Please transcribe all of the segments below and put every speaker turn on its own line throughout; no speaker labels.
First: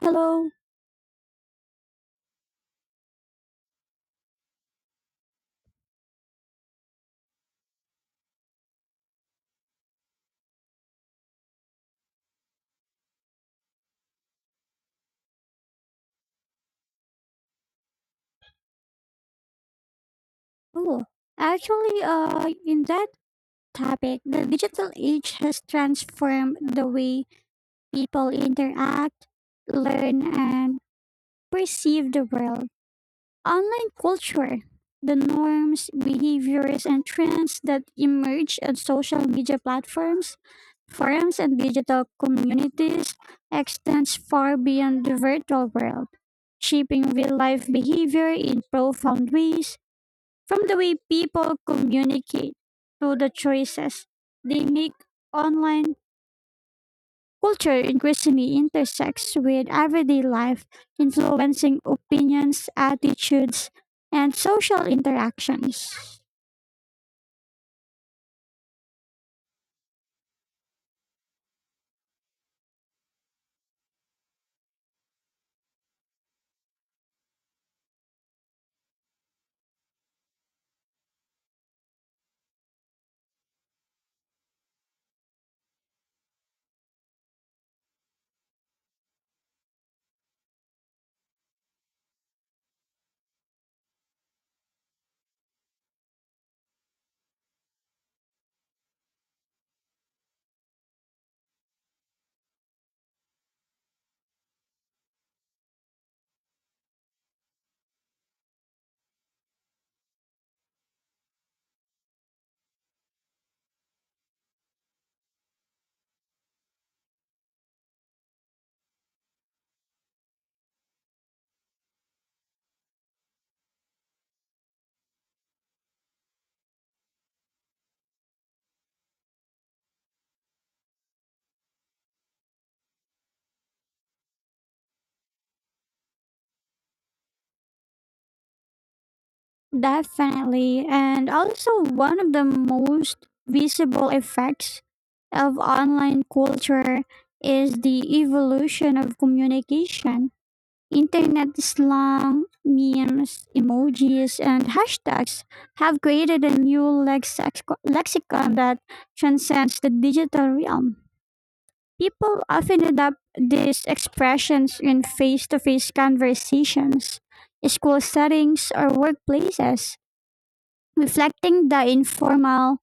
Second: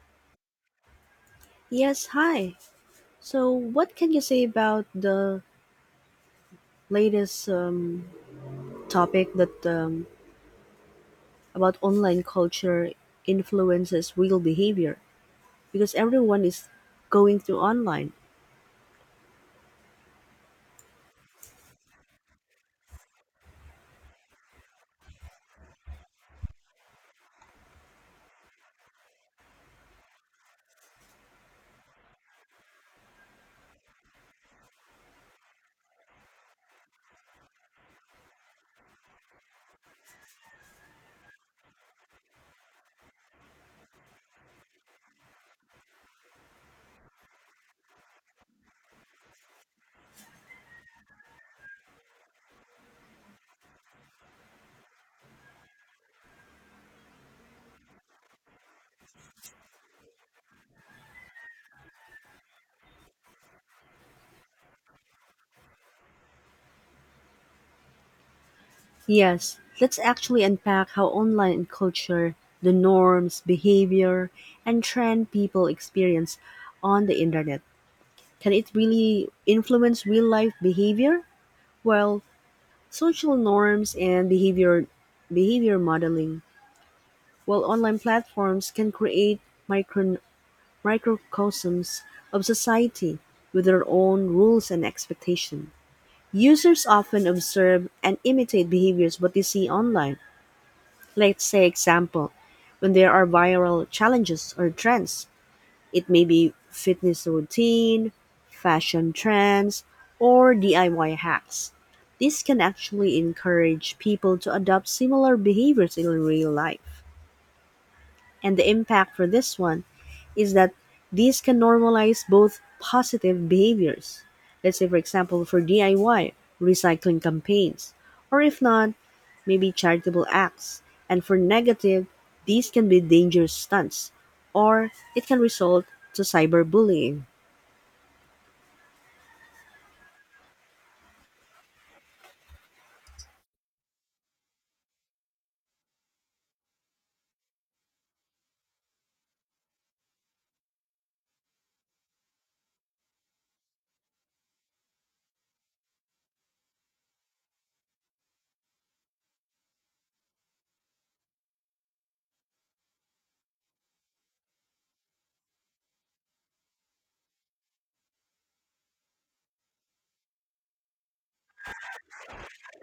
Hello.
Yes, hi. So, what can you say about the latest topic that about online culture influences real behavior? Because everyone is going through online.
Oh, actually, in that topic, the digital age has transformed the way people interact, learn, and perceive the world. Online culture, the norms, behaviors, and trends that emerge on social media platforms, forums, and digital communities extends far beyond the virtual world, shaping real life behavior in profound ways. From the way people communicate to the choices they make online, culture increasingly intersects with everyday life, influencing opinions, attitudes, and social interactions.
Yes, let's actually unpack how online culture, the norms, behavior, and trend people experience on the internet. Can it really influence real life behavior? Well, social norms and behavior modeling while online platforms can create micro- microcosms of society with their own rules and expectations. Users often observe and imitate behaviors what they see online. Let's say example, when there are viral challenges or trends, it may be fitness routine, fashion trends, or DIY hacks. This can actually encourage people to adopt similar behaviors in real life. And the impact for this one is that these can normalize both positive behaviors. Let's say, for example, for DIY, recycling campaigns, or if not, maybe charitable acts. And for negative, these can be dangerous stunts, or it can result to cyberbullying.
Definitely. And also, one of the most visible effects of online culture is the evolution of communication. Internet slang, memes, emojis, and hashtags have created a new lexicon that transcends the digital realm. People often adopt these expressions in face to face conversations, school settings, or workplaces, reflecting the informal,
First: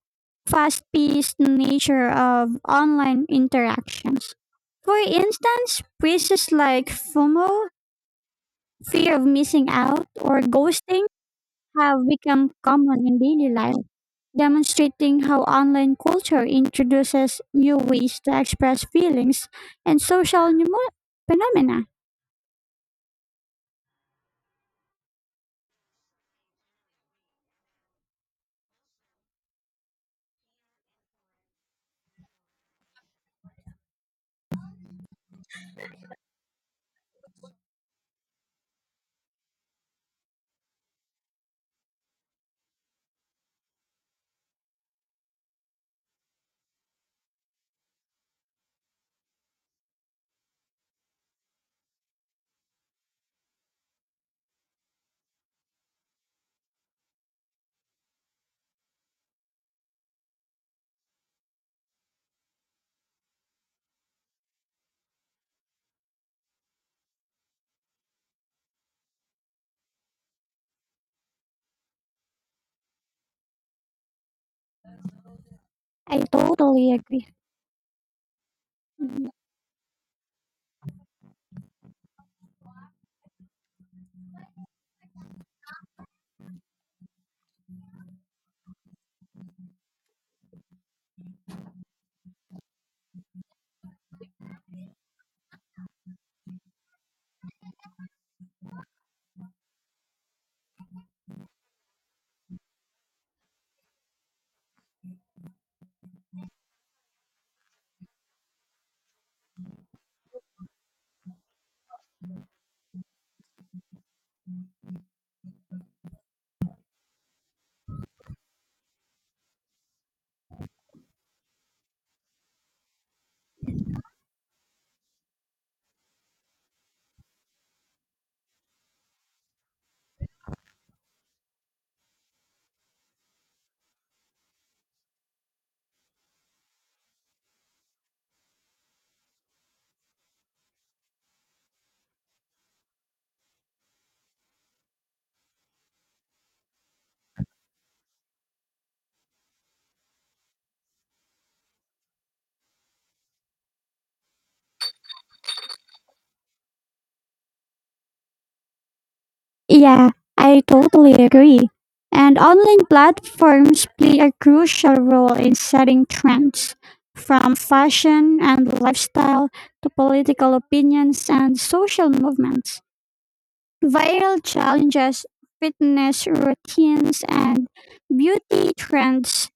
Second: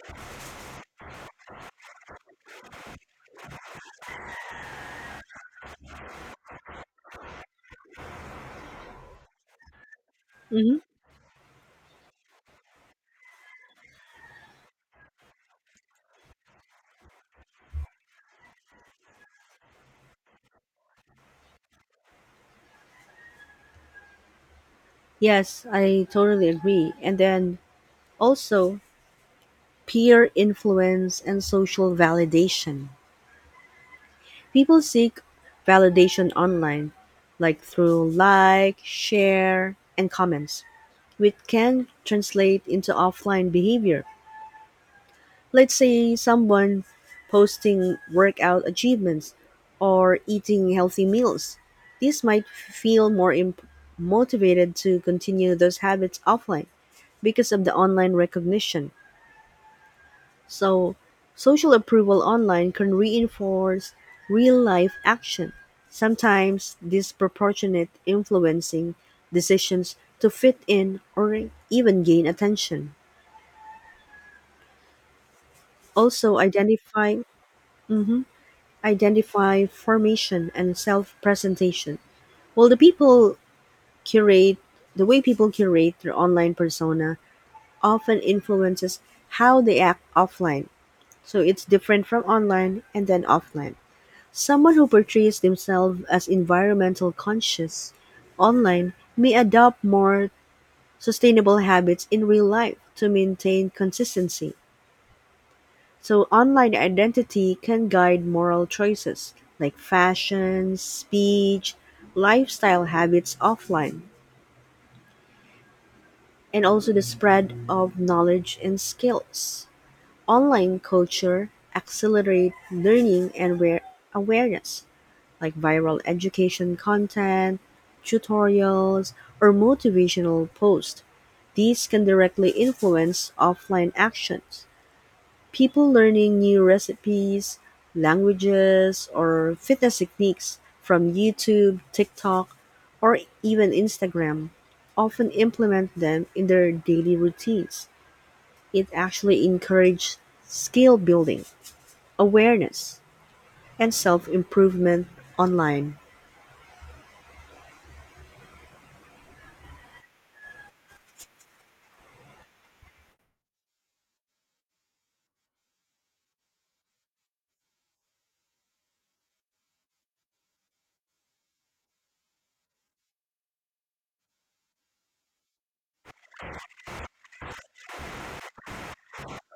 fast paced nature of online interactions. For instance, phrases like FOMO, fear of missing out, or
Hmm.
ghosting have become common in daily life, demonstrating how online culture introduces new ways to express feelings and social phenomena.
Yes, I totally agree. And then also peer influence and social validation. People seek validation online, like through like, share, and comments, which can translate into offline behavior. Let's say someone posting workout achievements or eating healthy meals. This might feel more motivated to continue those habits offline because of the online recognition. So, social approval online can reinforce real life action, sometimes disproportionate influencing decisions to fit in or even gain attention.
I
Also,
totally agree. Mhm.
identify formation and self-presentation. Well, curate the way people curate their online persona often influences how they act offline. So it's different from online and then offline. Someone who portrays themselves as environmental conscious online may adopt more sustainable habits in real life to maintain consistency. So, online identity can guide moral choices like fashion, speech, lifestyle habits offline, and also the spread of knowledge and skills. Online culture accelerates learning and awareness like viral education content, tutorials, or motivational posts. These can directly influence offline actions. People learning new recipes, languages, or fitness techniques from YouTube, TikTok, or even Instagram often implement them in their daily routines. It actually encourages skill building, awareness, and self improvement online.
Yeah, I totally agree. And online platforms play a crucial role in setting trends, from fashion and lifestyle to political opinions and social movements. Viral challenges, fitness routines, and beauty trends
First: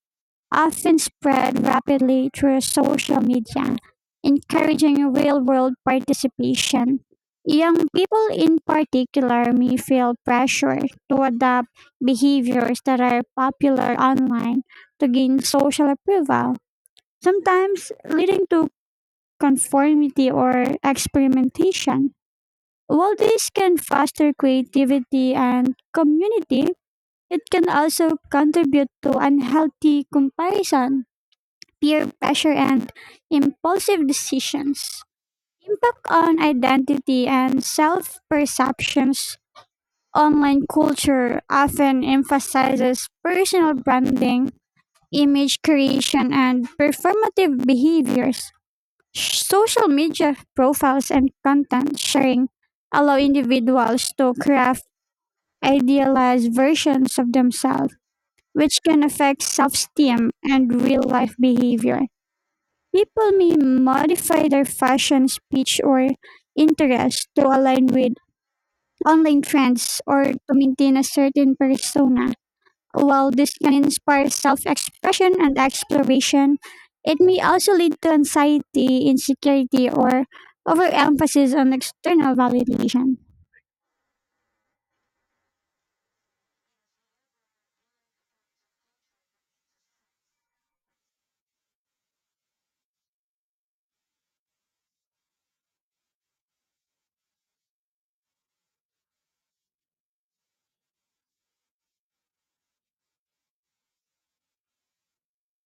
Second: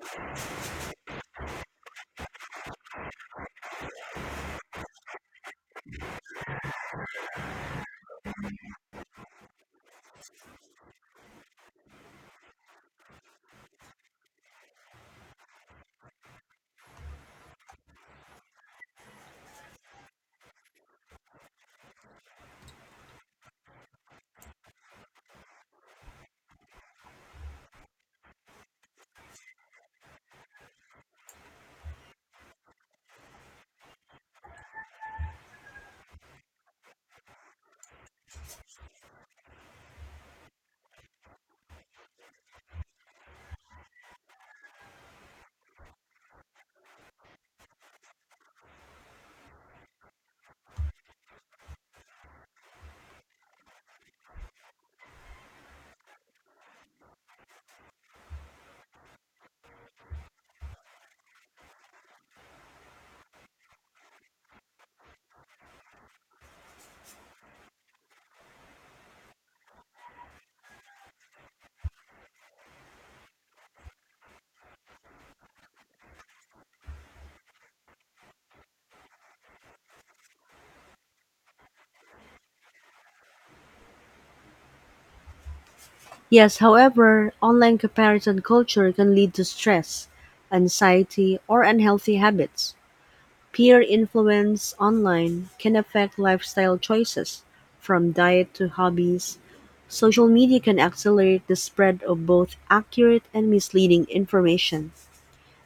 often spread rapidly through social media, encouraging real world participation. Young people in particular may feel pressure to adopt behaviors that are popular online to gain social approval, sometimes leading to conformity or experimentation. While this can foster creativity and community, it can also contribute to unhealthy comparison, peer pressure, and impulsive decisions. Impact on identity and self perceptions. Online culture often emphasizes personal branding, image creation, and performative behaviors. Social media profiles and content sharing allow individuals to craft idealized versions of themselves, which can affect self esteem and real life behavior. People may modify their fashion, speech, or interests to align with online trends or to maintain a certain persona. While this can inspire self expression and exploration, it may also lead to anxiety, insecurity, or overemphasis on external validation.
Yes, however, online comparison culture can lead to stress, anxiety, or unhealthy habits. Peer influence online can affect lifestyle choices, from diet to hobbies. Social media can accelerate the spread of both accurate and misleading information,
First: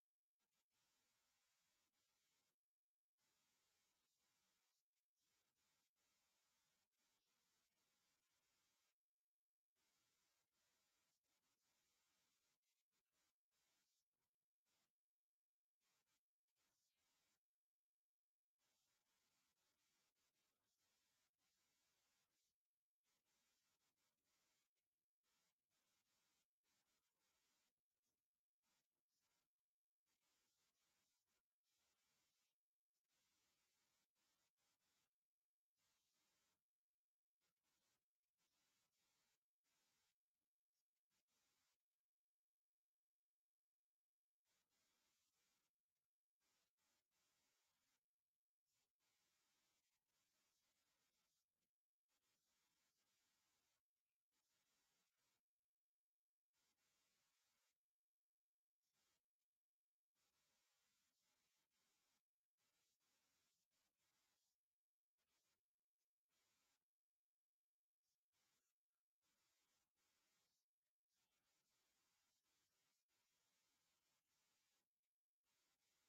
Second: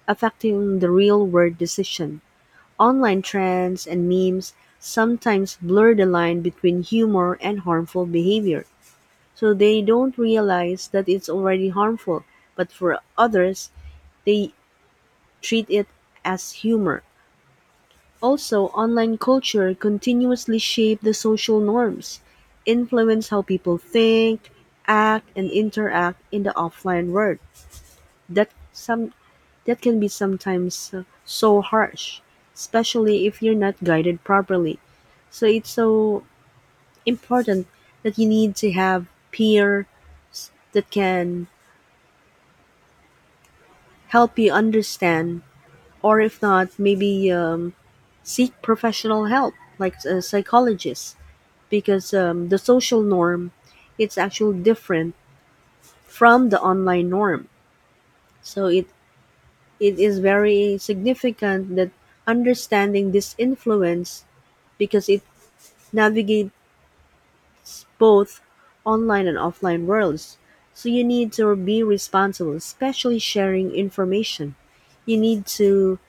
affecting the real world decision. Online trends and memes sometimes blur the line between humor and harmful behavior. So they don't realize that it's already harmful, but for others, they treat it as humor. Also, online culture continuously shape the social norms, influence how people think, act, and interact in the offline world. That some that can be sometimes so harsh, especially if you're not guided properly. So it's so important that you need to have peer that can help you understand, or if not, maybe seek professional help like a psychologist because the social norm it's actually different from the online norm. So it is very significant that understanding this influence because it navigates both online and offline worlds. So you need to be responsible, especially sharing information. You need to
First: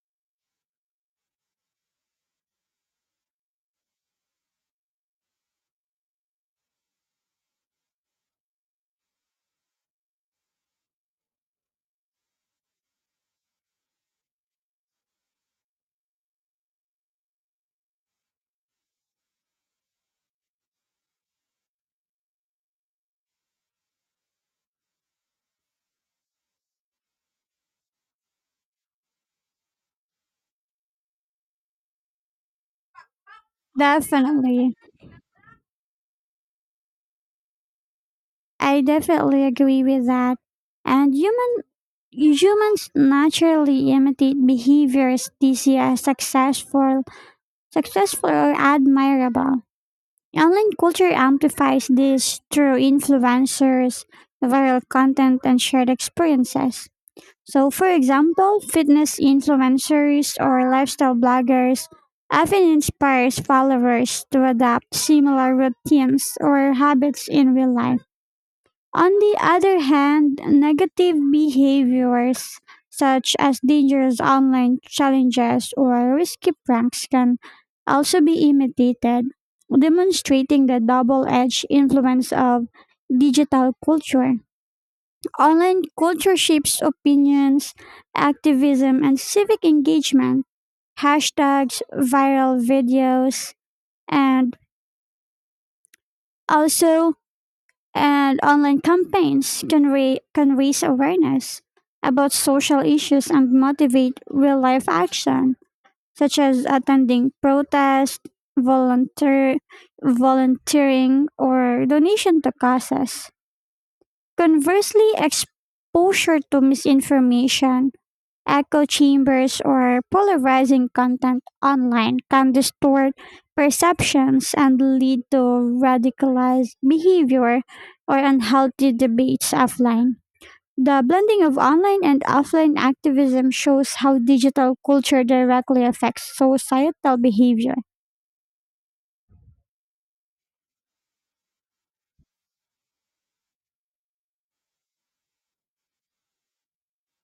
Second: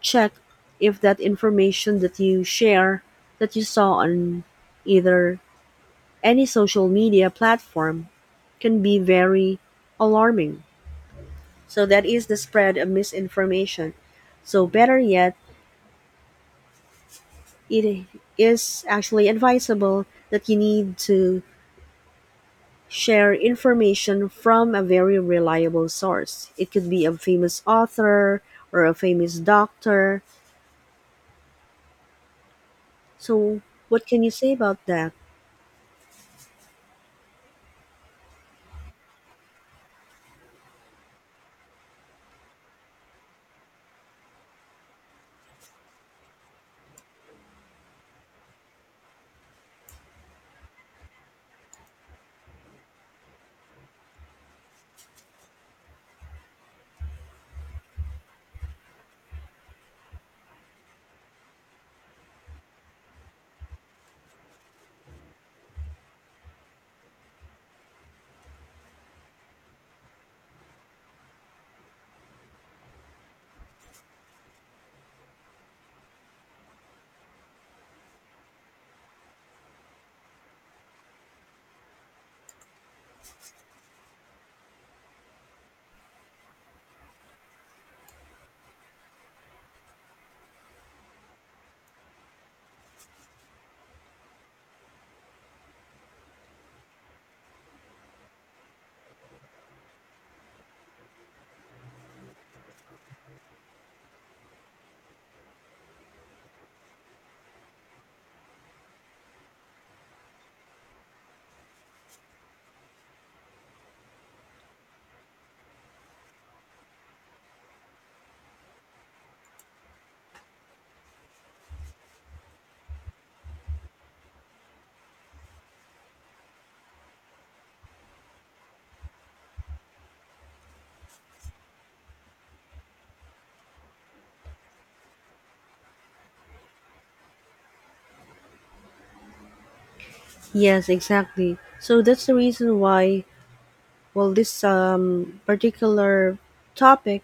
check if that information that you share that you saw on either any social media platform can be very alarming. So that is the spread of misinformation. So better yet, it is actually advisable that you need to share information from a very reliable source. It could be a famous author or a famous doctor. So what can you say
Definitely.
about that?
I definitely agree with that. And humans naturally imitate behaviors they see as successful or admirable. Online culture amplifies this through influencers, viral content, and shared experiences. So, for example, fitness influencers or lifestyle bloggers often inspires followers to adopt similar routines or habits in real life. On the other hand, negative behaviors such as dangerous online challenges or risky pranks can also be imitated, demonstrating the double edged influence of digital culture. Online culture shapes opinions, activism, and civic engagement. Hashtags, viral videos, and also and online campaigns can raise awareness about social issues and motivate real life action, such as attending protests, volunteer, volunteering, or donation to causes. Conversely, exposure to misinformation, echo chambers, or polarizing content online can distort perceptions and lead to radicalized behavior or unhealthy debates offline. The blending of online and offline activism shows how digital culture directly affects societal behavior.
Yes, exactly. So that's the reason why, well, this particular topic,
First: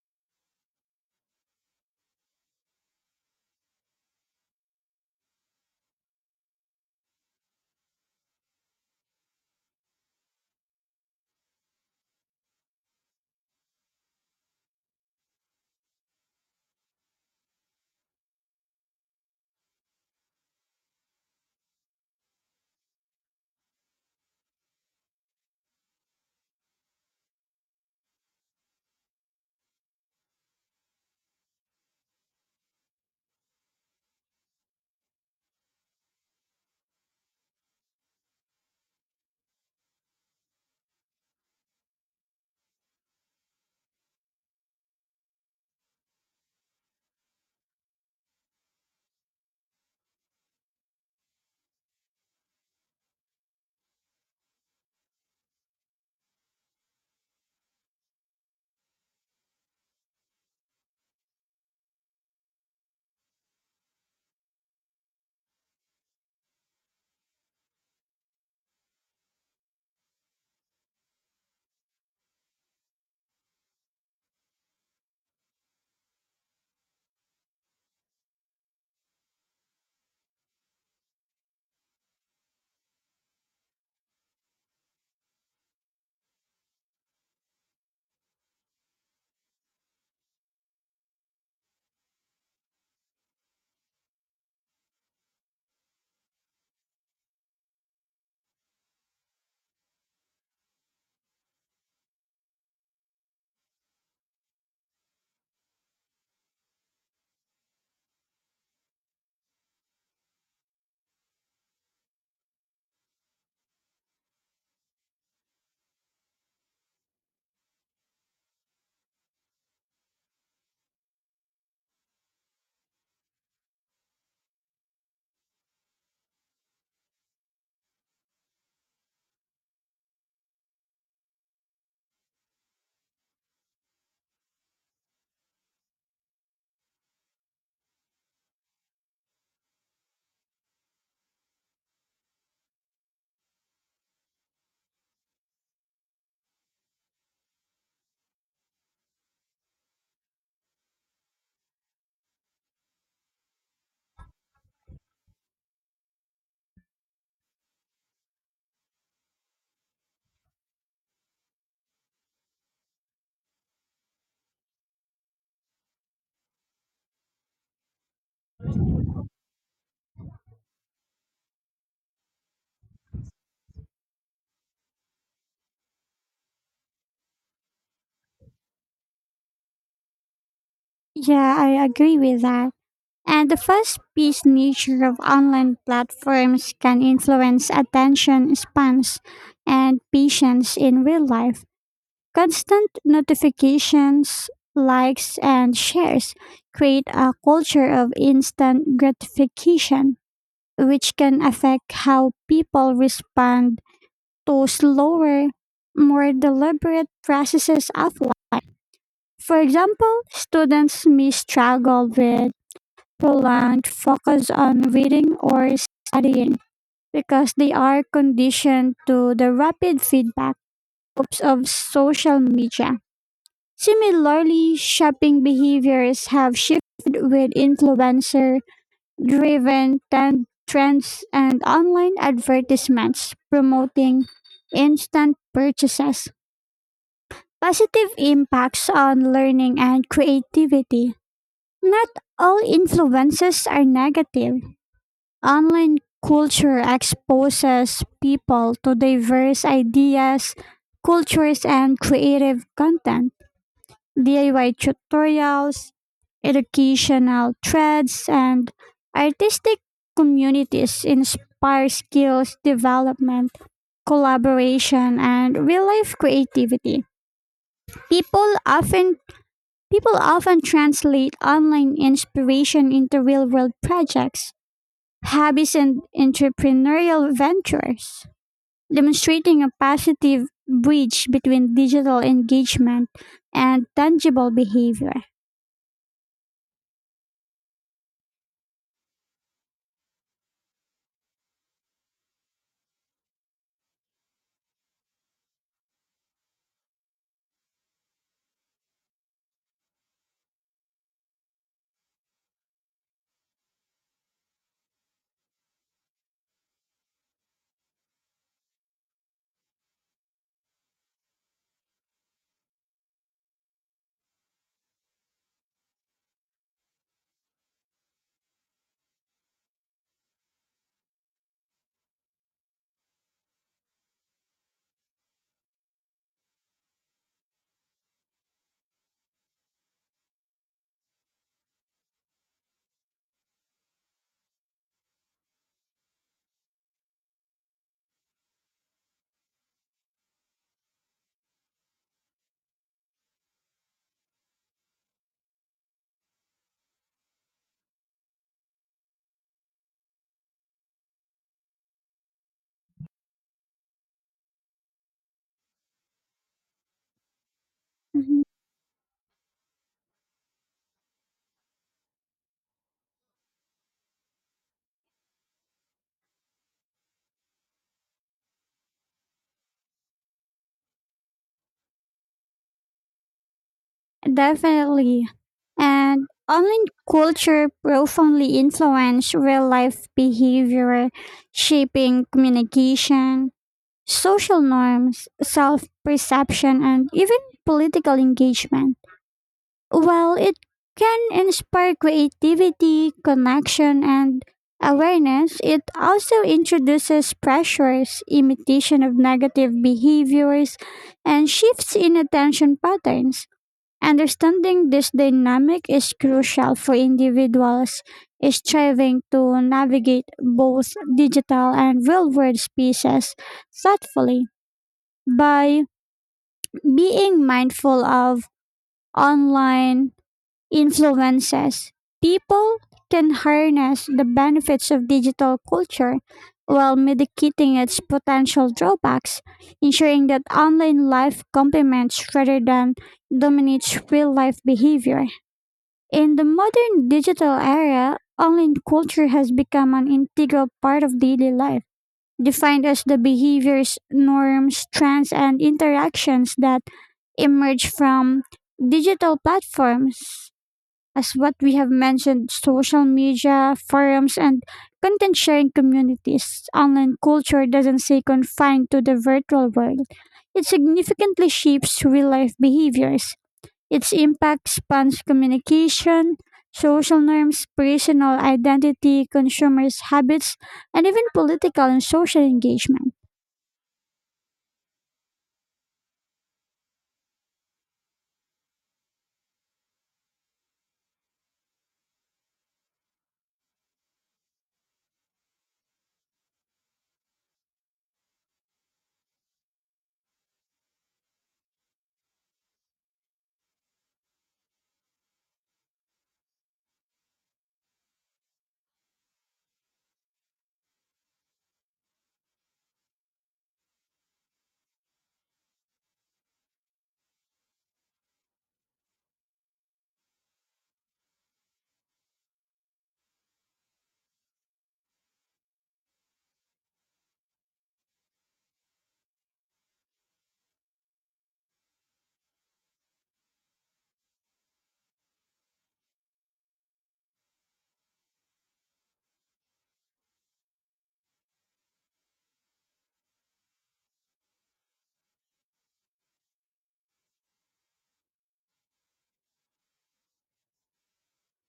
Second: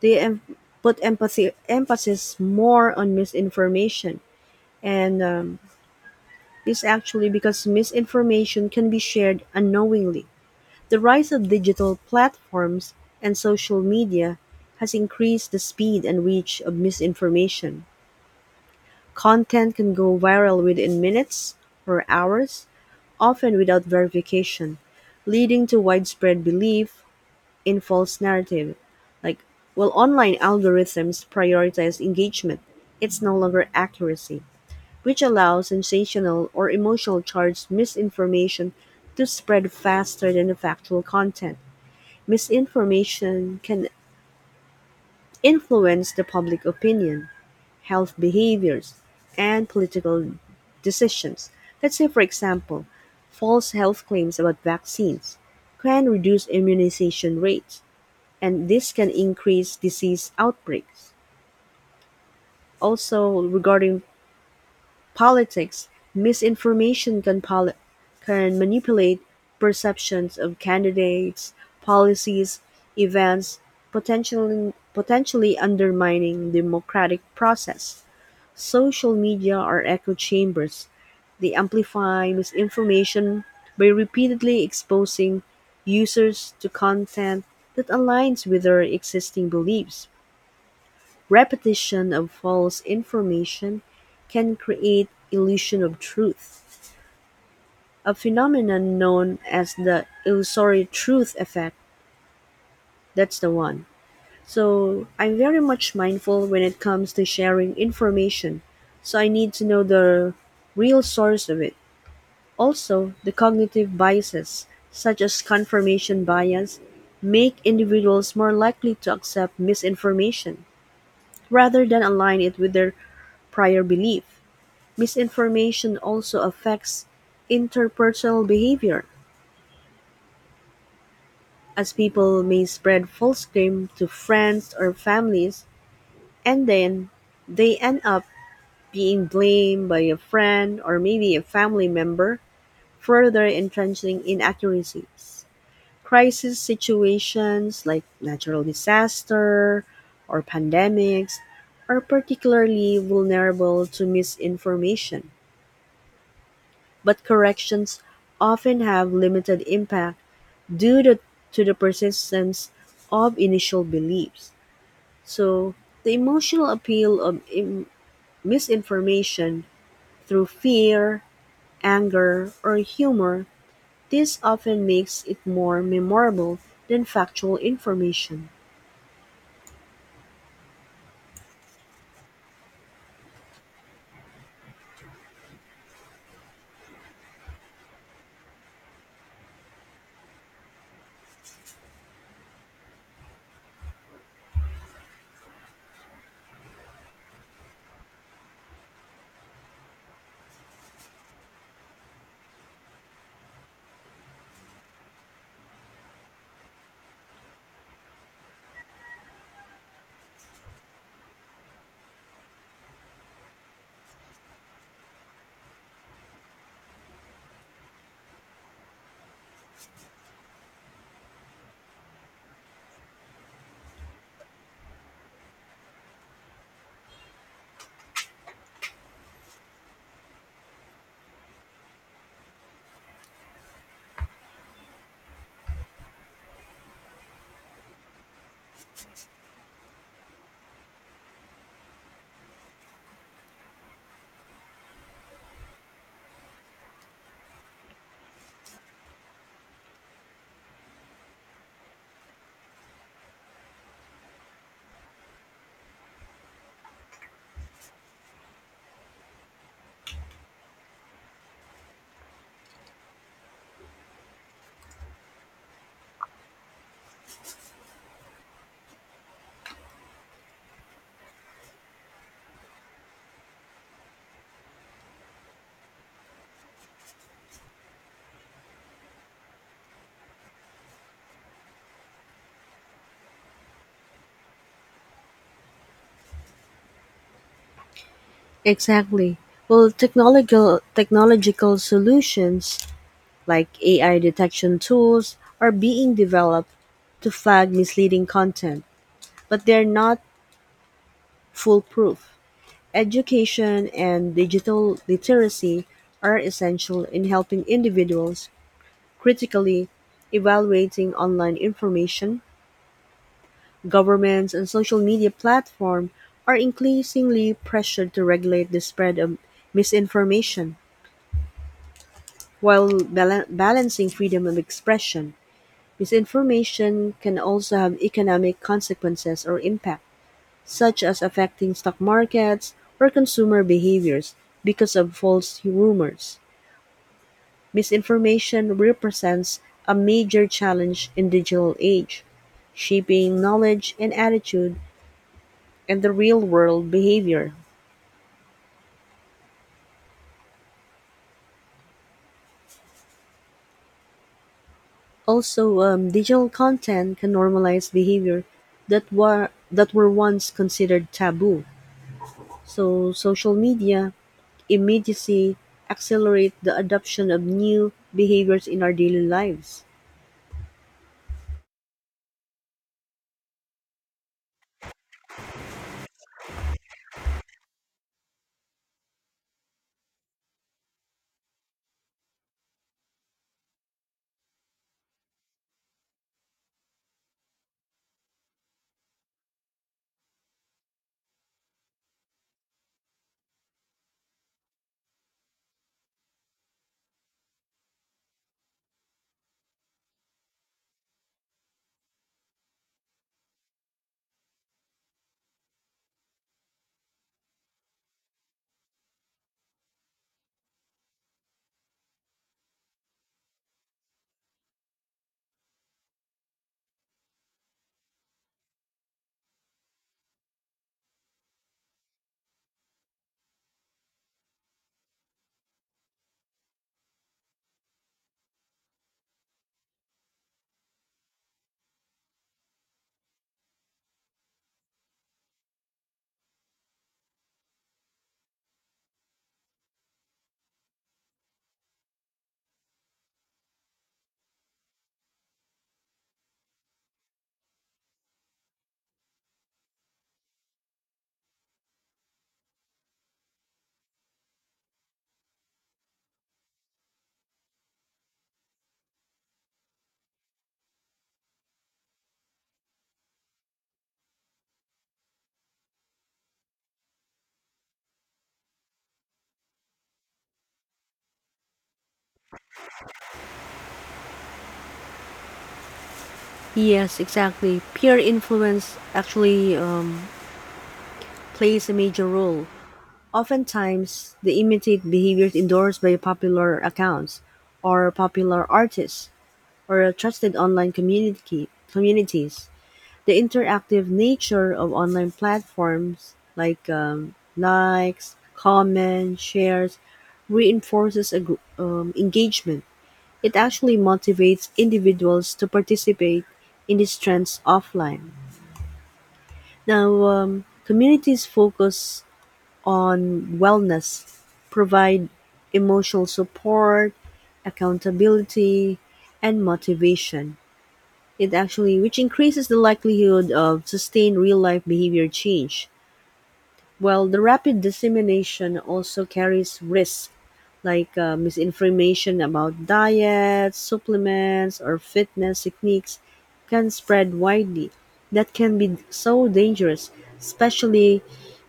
they put empathy emphasis more on misinformation, and this actually because misinformation can be shared unknowingly. The rise of digital platforms and social media has increased the speed and reach of misinformation. Content can go viral within minutes or hours, often without verification, leading to widespread belief in false narrative. Like, while online algorithms prioritize engagement. It's no longer accuracy, which allows sensational or emotional charged misinformation to spread faster than the factual content. Misinformation can influence the public opinion health behaviors, and political decisions let's say, for example, false health claims about vaccines can reduce immunization rates, and this can increase disease outbreaks. Also, regarding politics, misinformation can manipulate perceptions of candidates, policies, events, potentially undermining democratic process. Social media are echo chambers; they amplify misinformation by repeatedly exposing users to content that aligns with their existing beliefs. Repetition of false information can create illusion of truth, a phenomenon known as the illusory truth effect. That's the one. So I'm very much mindful when it comes to sharing information. So I need to know the real source of it. Also, the cognitive biases, such as confirmation bias, make individuals more likely to accept misinformation rather than align it with their prior belief. Misinformation also affects interpersonal behavior, as people may spread false claims to friends or families, and then they end up being blamed by a friend or maybe a family member, further entrenching inaccuracies. Crisis situations like natural disaster or pandemics are particularly vulnerable to misinformation, but corrections often have limited impact due to the persistence of initial beliefs. So, the emotional appeal of misinformation through fear, anger, or humor, this often makes it more memorable than factual information.
Yeah, I agree with that. And the fast paced nature of online platforms can influence attention spans and patience in real life. Constant notifications, likes, and shares create a culture of instant gratification, which can affect how people respond to slower, more deliberate processes offline. For example, students may struggle with prolonged focus on reading or studying because they are conditioned to the rapid feedback loops of social media. Similarly, shopping behaviors have shifted with influencer driven trends and online advertisements promoting instant purchases. Positive impacts on learning and creativity. Not all influences are negative. Online culture exposes people to diverse ideas, cultures, and creative content. DIY tutorials, educational threads, and artistic communities inspire skills development, collaboration, and real life creativity. People often people often translate online inspiration into real world projects, hobbies, and entrepreneurial ventures, demonstrating a positive bridge between digital engagement and tangible behavior.
Exactly. Well, technological solutions like AI detection tools are being developed to flag misleading content, but they're not foolproof. Education and digital literacy are essential in helping individuals critically evaluating online information. Governments and social media platforms are increasingly pressured to regulate the spread of misinformation. While balancing freedom of expression, misinformation can also have economic consequences or impact, such as affecting stock markets or consumer behaviors because of false rumors. Misinformation represents a major challenge in digital age, shaping knowledge and attitude and the real world behavior. Also, digital content can normalize
Mm-hmm.
behavior that were once considered taboo. So social media immediacy accelerate the adoption of new behaviors in our daily lives.
Definitely. And online culture profoundly influence real life behavior, shaping communication, social norms, self perception, and even political engagement. While it can inspire creativity, connection, and awareness, it also introduces pressures, imitation of negative behaviors, and shifts in attention patterns. Understanding this dynamic is crucial for individuals striving to navigate both digital and real world spaces thoughtfully. By being mindful of online influences, people can harness the benefits of digital culture while mitigating its potential drawbacks, ensuring that online life complements rather than dominates real life behavior. In the modern digital era, online culture has become an integral part of daily life, defined as the behaviors, norms, trends, and interactions that emerge from digital platforms. As what we have mentioned, social media, forums, and content sharing communities, online culture doesn't stay confined to the virtual world. It significantly shapes real life behaviors. Its impact spans communication, social norms, personal identity, consumers' habits, and even political and social engagement.
Yes, exactly. Peer influence actually plays a major role. Oftentimes, they imitate behaviors endorsed by popular accounts or popular artists or trusted online community communities. The interactive nature of online platforms, like likes, comments, shares, reinforces a engagement. It actually motivates individuals to participate in these trends offline. Now, communities focus on wellness, provide emotional support, accountability, and motivation. It actually which increases the likelihood of sustained real-life behavior change, while the rapid dissemination also carries risks like misinformation about diets, supplements, or fitness techniques can spread widely. That can be so dangerous, especially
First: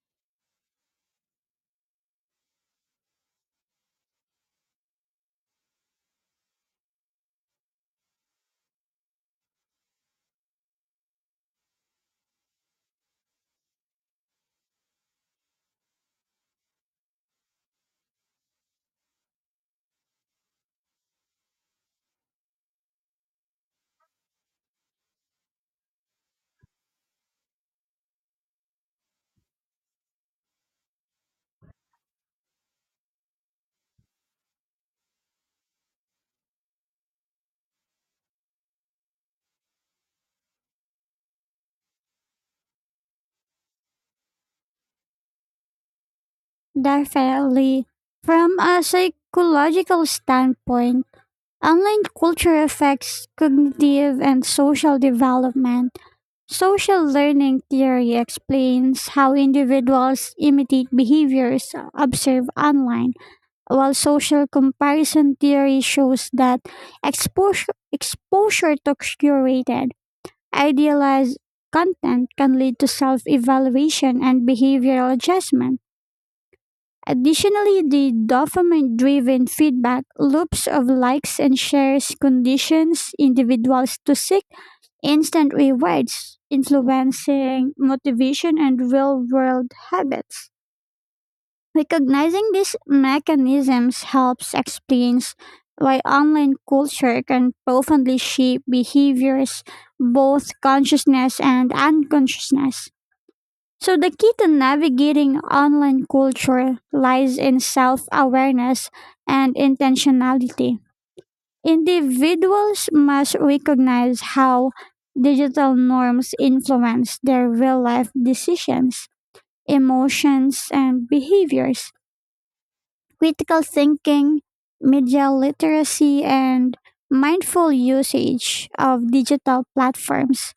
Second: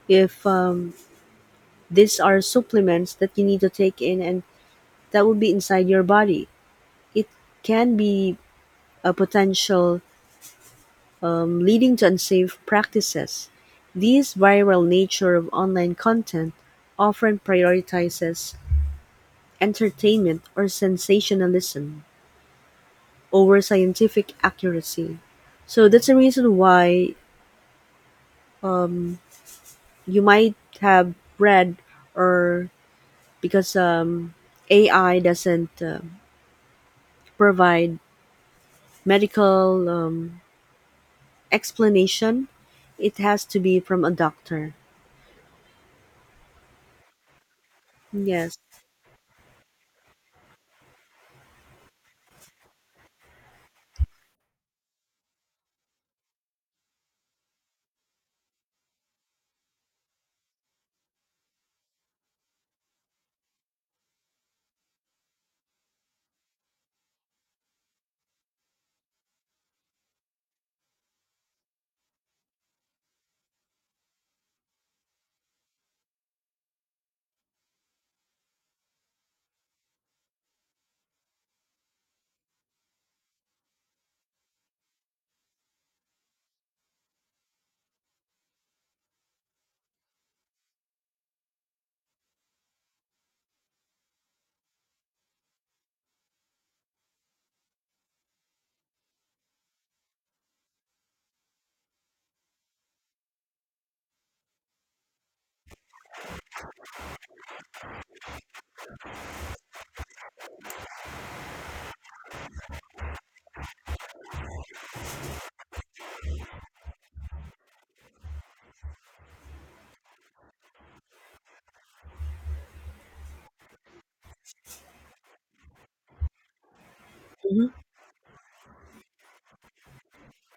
if these are supplements that you need to take in and that will be inside your body. It can be a potential leading to unsafe practices, this viral nature of online content often prioritizes entertainment or sensationalism over scientific accuracy. So that's the reason why you might have read or because AI doesn't provide medical explanation, it has to be from a doctor.
Definitely,
Yes.
from a psychological standpoint, online culture affects cognitive and social development. Social learning theory explains how individuals imitate behaviors observed online. While social comparison theory shows that exposure to curated, idealized content can lead to self evaluation and behavioral adjustment. Additionally, the dopamine driven feedback loops of likes and shares conditions individuals to seek instant rewards, influencing motivation and real world habits. Recognizing these mechanisms helps explain why online culture can profoundly shape behaviors, both consciousness and unconsciousness. So, the key to navigating online culture lies in self awareness and intentionality. Individuals must recognize how digital norms influence their real life decisions, emotions, and behaviors. Critical thinking, media literacy, and mindful
Hmm.
usage of digital platforms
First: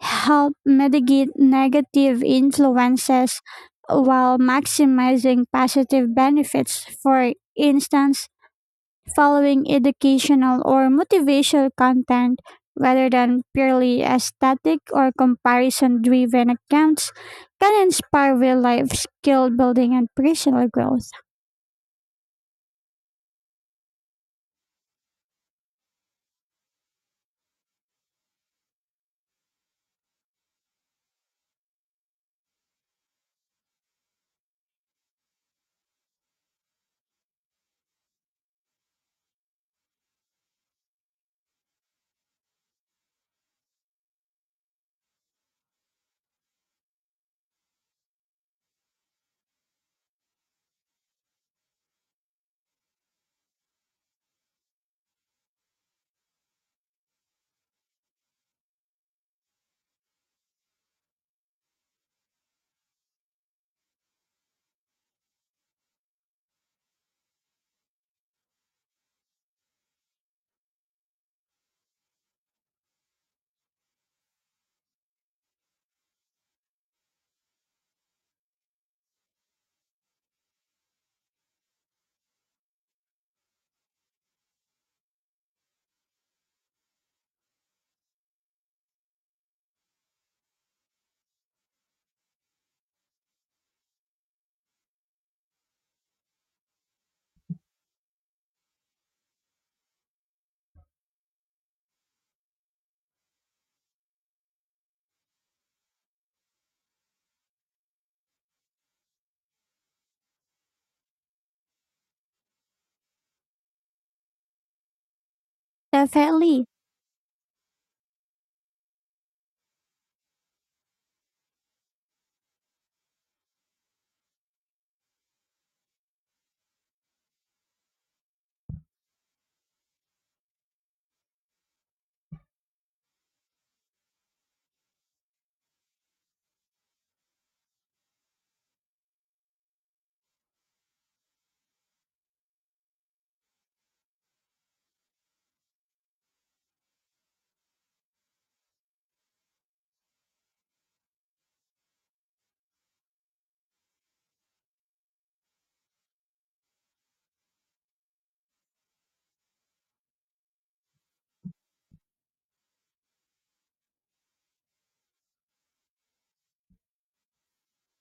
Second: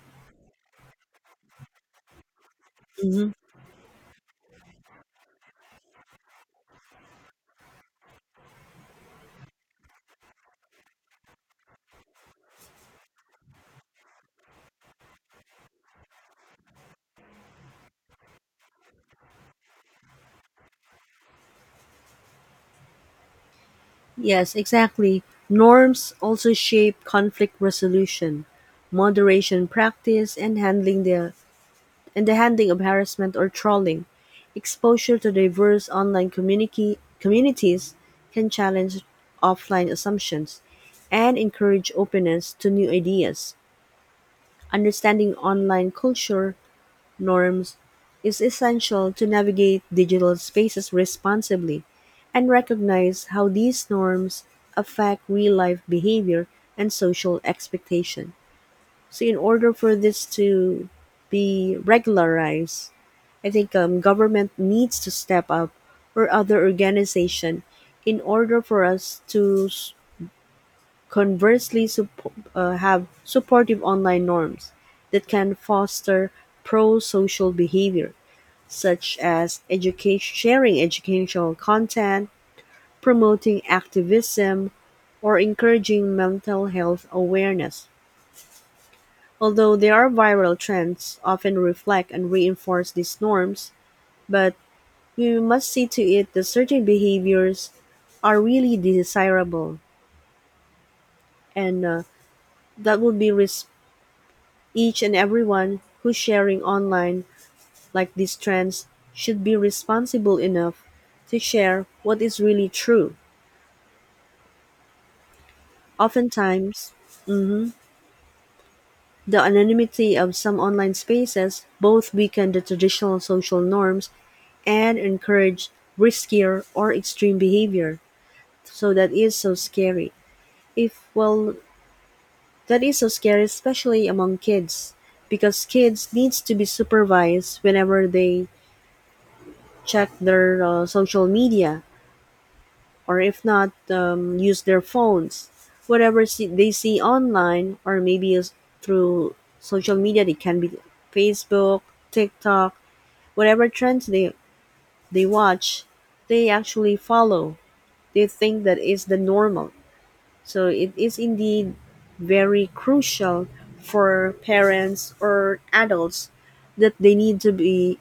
help mitigate negative influences while maximizing positive benefits. For instance, following educational or motivational content rather than purely aesthetic or comparison driven accounts can inspire real life skill building and personal growth.
Yes, exactly. Norms also shape conflict resolution, moderation practice, and handling the and the handling of harassment or trolling. Exposure to diverse online community communities can challenge offline assumptions and encourage openness to new ideas. Understanding online culture norms is essential to navigate digital spaces responsibly and recognize how these norms affect real life behavior and social expectation. So, in order for this to be regularized, I think government needs to step up or other organization in order for us to have supportive online norms that can foster pro social behavior such as sharing educational content, promoting activism, or encouraging mental health awareness. Although there are viral trends often reflect and reinforce these norms, but we must see to it that certain behaviors are really desirable and that will be res- each and everyone who's sharing online like these trends should be responsible enough to share what is really true.
Definitely.
Oftentimes, the anonymity of some online spaces both weaken the traditional social norms and encourage riskier or extreme behavior. So that is so scary. If well, that is so scary especially among kids because kids needs to be supervised whenever they check their social media or if not, use their phones. They see online, or maybe is through social media, they can be Facebook, TikTok, whatever trends they watch, they actually follow. They think that is the normal. So it is indeed very crucial for parents or adults that they need to be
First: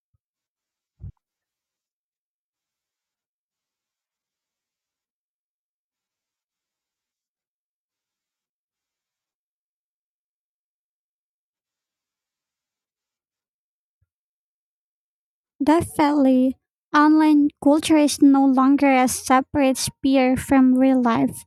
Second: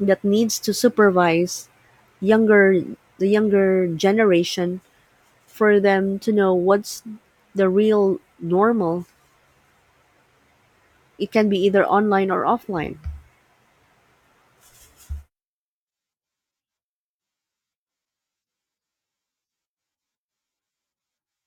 that needs to supervise younger the younger generation for them to know what's the real normal. It can be either online or offline.
Definitely, online culture is no longer a separate sphere from real life.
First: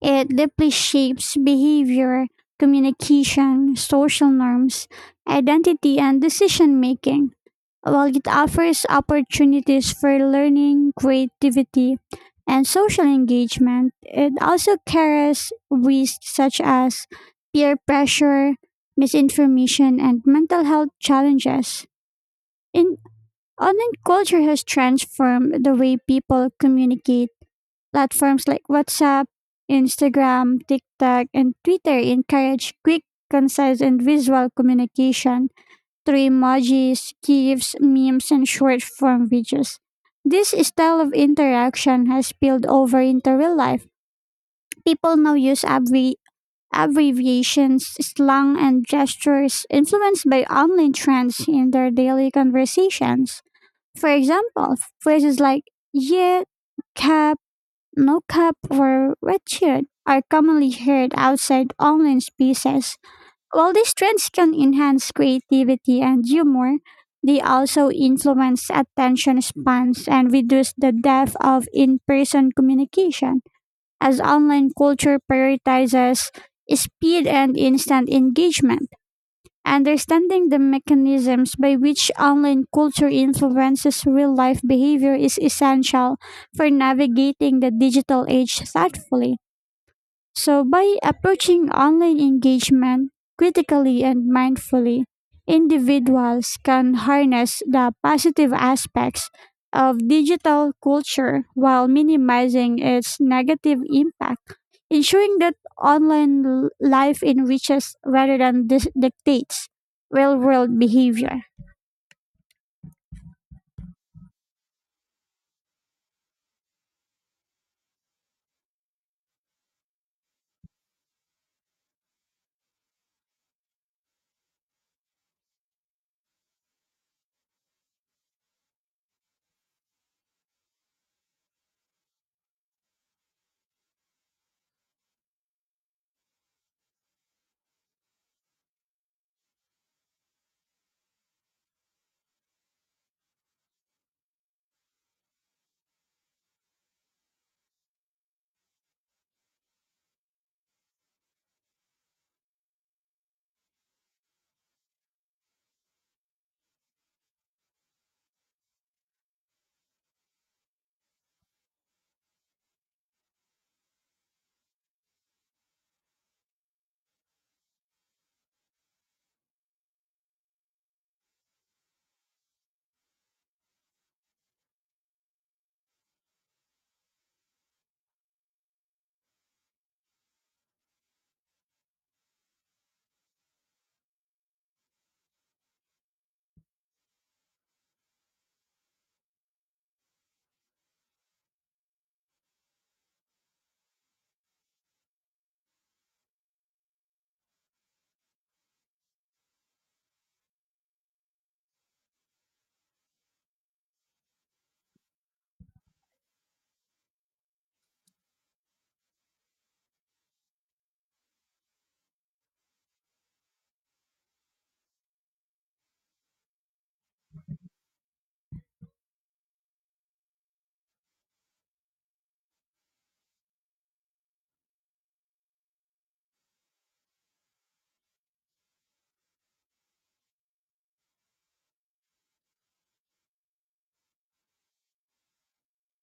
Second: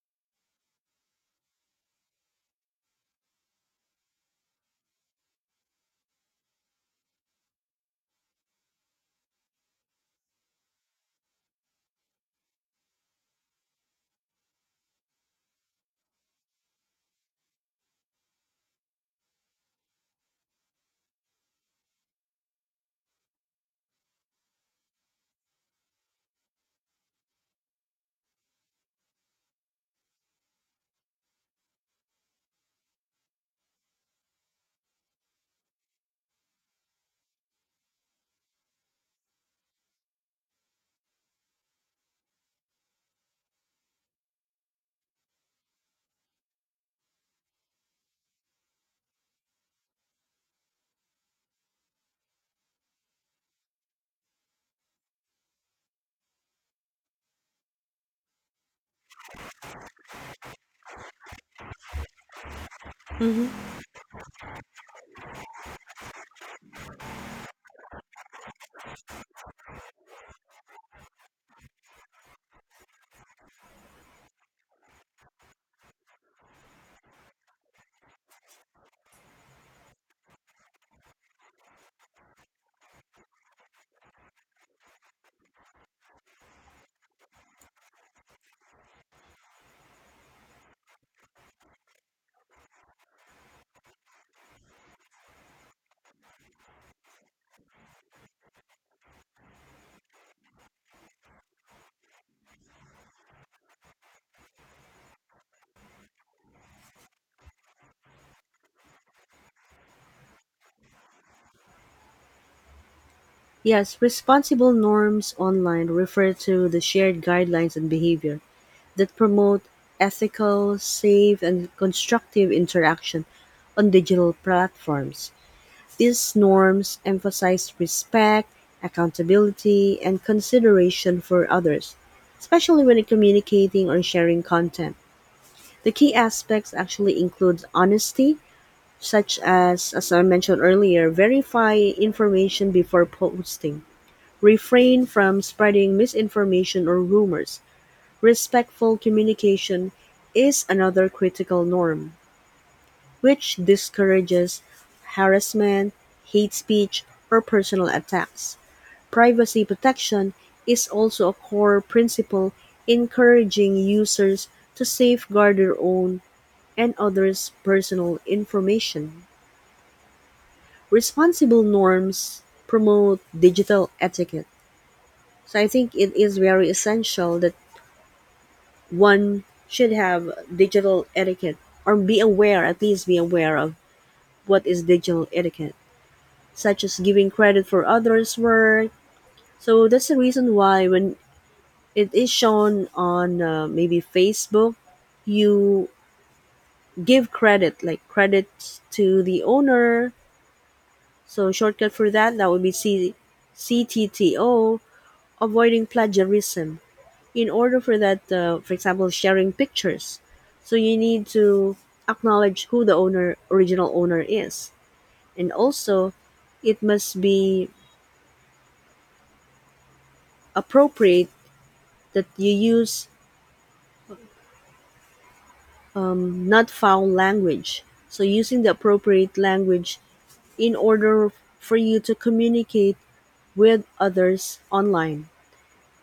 It deeply shapes behavior, communication, social norms, identity, and decision making, while it offers opportunities for learning, creativity, and social engagement. It also carries risks such as peer pressure, misinformation, and mental health challenges. In Online culture has transformed the way people communicate. Platforms like WhatsApp, Instagram, TikTok, and Twitter encourage quick, concise, and visual communication through emojis, GIFs, memes, and short form videos. This style of interaction has spilled over into real life. People now use abbreviations, slang, and gestures influenced by online trends in their daily conversations. For example, phrases like yeah, cap, no cap, or red shirt are commonly heard outside online spaces.
Hmm.
While these trends can enhance creativity and humor, they also influence attention spans and reduce the depth of in person communication, as online culture prioritizes speed and instant engagement. Understanding the mechanisms by which online culture influences real life behavior is essential for navigating the digital age thoughtfully. So, by approaching online engagement critically and mindfully, individuals can harness the positive aspects of digital culture while minimizing its negative impact, ensuring that online life enriches rather than dictates real world behavior.
Yes, responsible norms online refer to the shared guidelines and behavior that promote ethical, safe, and constructive interaction on digital platforms. These norms emphasize respect, accountability, and consideration for others, especially when communicating or sharing content. The key aspects actually include honesty, such as I mentioned earlier, verify information before posting, refrain from spreading misinformation or rumors. Respectful communication is another critical norm, which discourages harassment, hate speech, or personal attacks. Privacy protection is also a core principle encouraging users to safeguard their own and others' personal information. Responsible norms promote digital etiquette. So I think it is very essential that one should have digital etiquette or be aware, at least be aware of what is digital etiquette, such as giving credit for others' work. So that's the reason why when it is shown on maybe Facebook, you give credit, like credit to the owner. So shortcut for that that would be C, CTTO, avoiding plagiarism. In order for that, for example, sharing pictures, so you need to acknowledge who the owner, original owner is, and also it must be appropriate that you use not foul language. So using the appropriate language in order for you to communicate with others online.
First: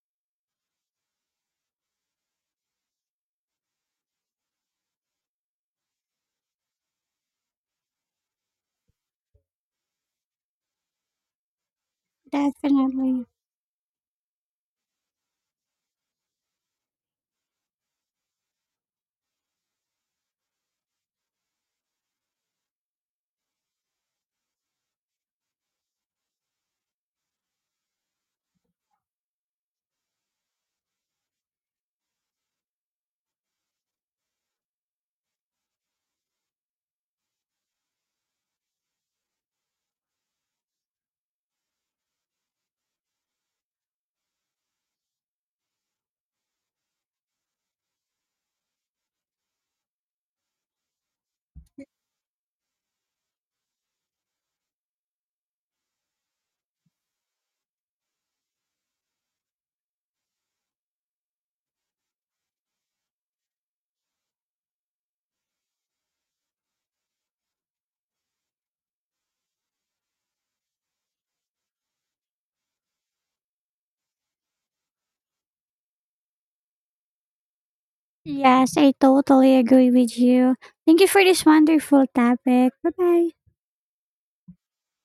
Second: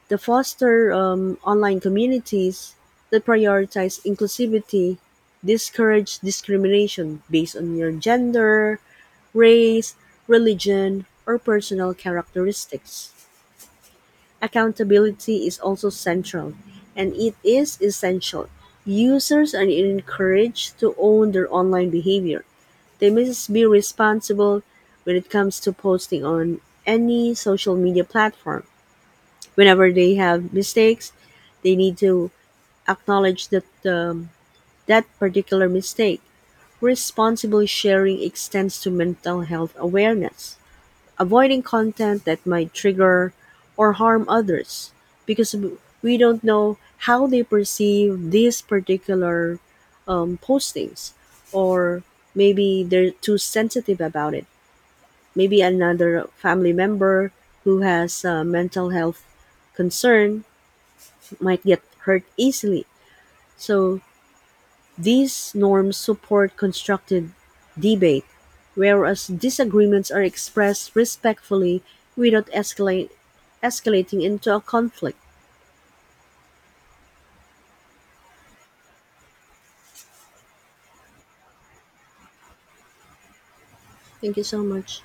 The foster online communities that prioritize inclusivity, discourage discrimination based on your gender, race, religion, or personal characteristics.
Definitely.
Accountability is also central, and it is essential. Users are encouraged to own their online behavior. They must be responsible when it comes to posting on any social media platform whenever they have mistakes, they need to acknowledge that that particular mistake. Responsible sharing extends to mental health awareness, avoiding content that might trigger or harm others because we don't know how they perceive these particular postings or maybe they're too sensitive about it. Maybe another family member who has a mental health concern might get hurt easily. So these norms support constructive debate, whereas disagreements are expressed respectfully without escalating into a conflict.
Yes, I totally agree with you. Thank you for this wonderful topic. Bye bye.
Thank you so much.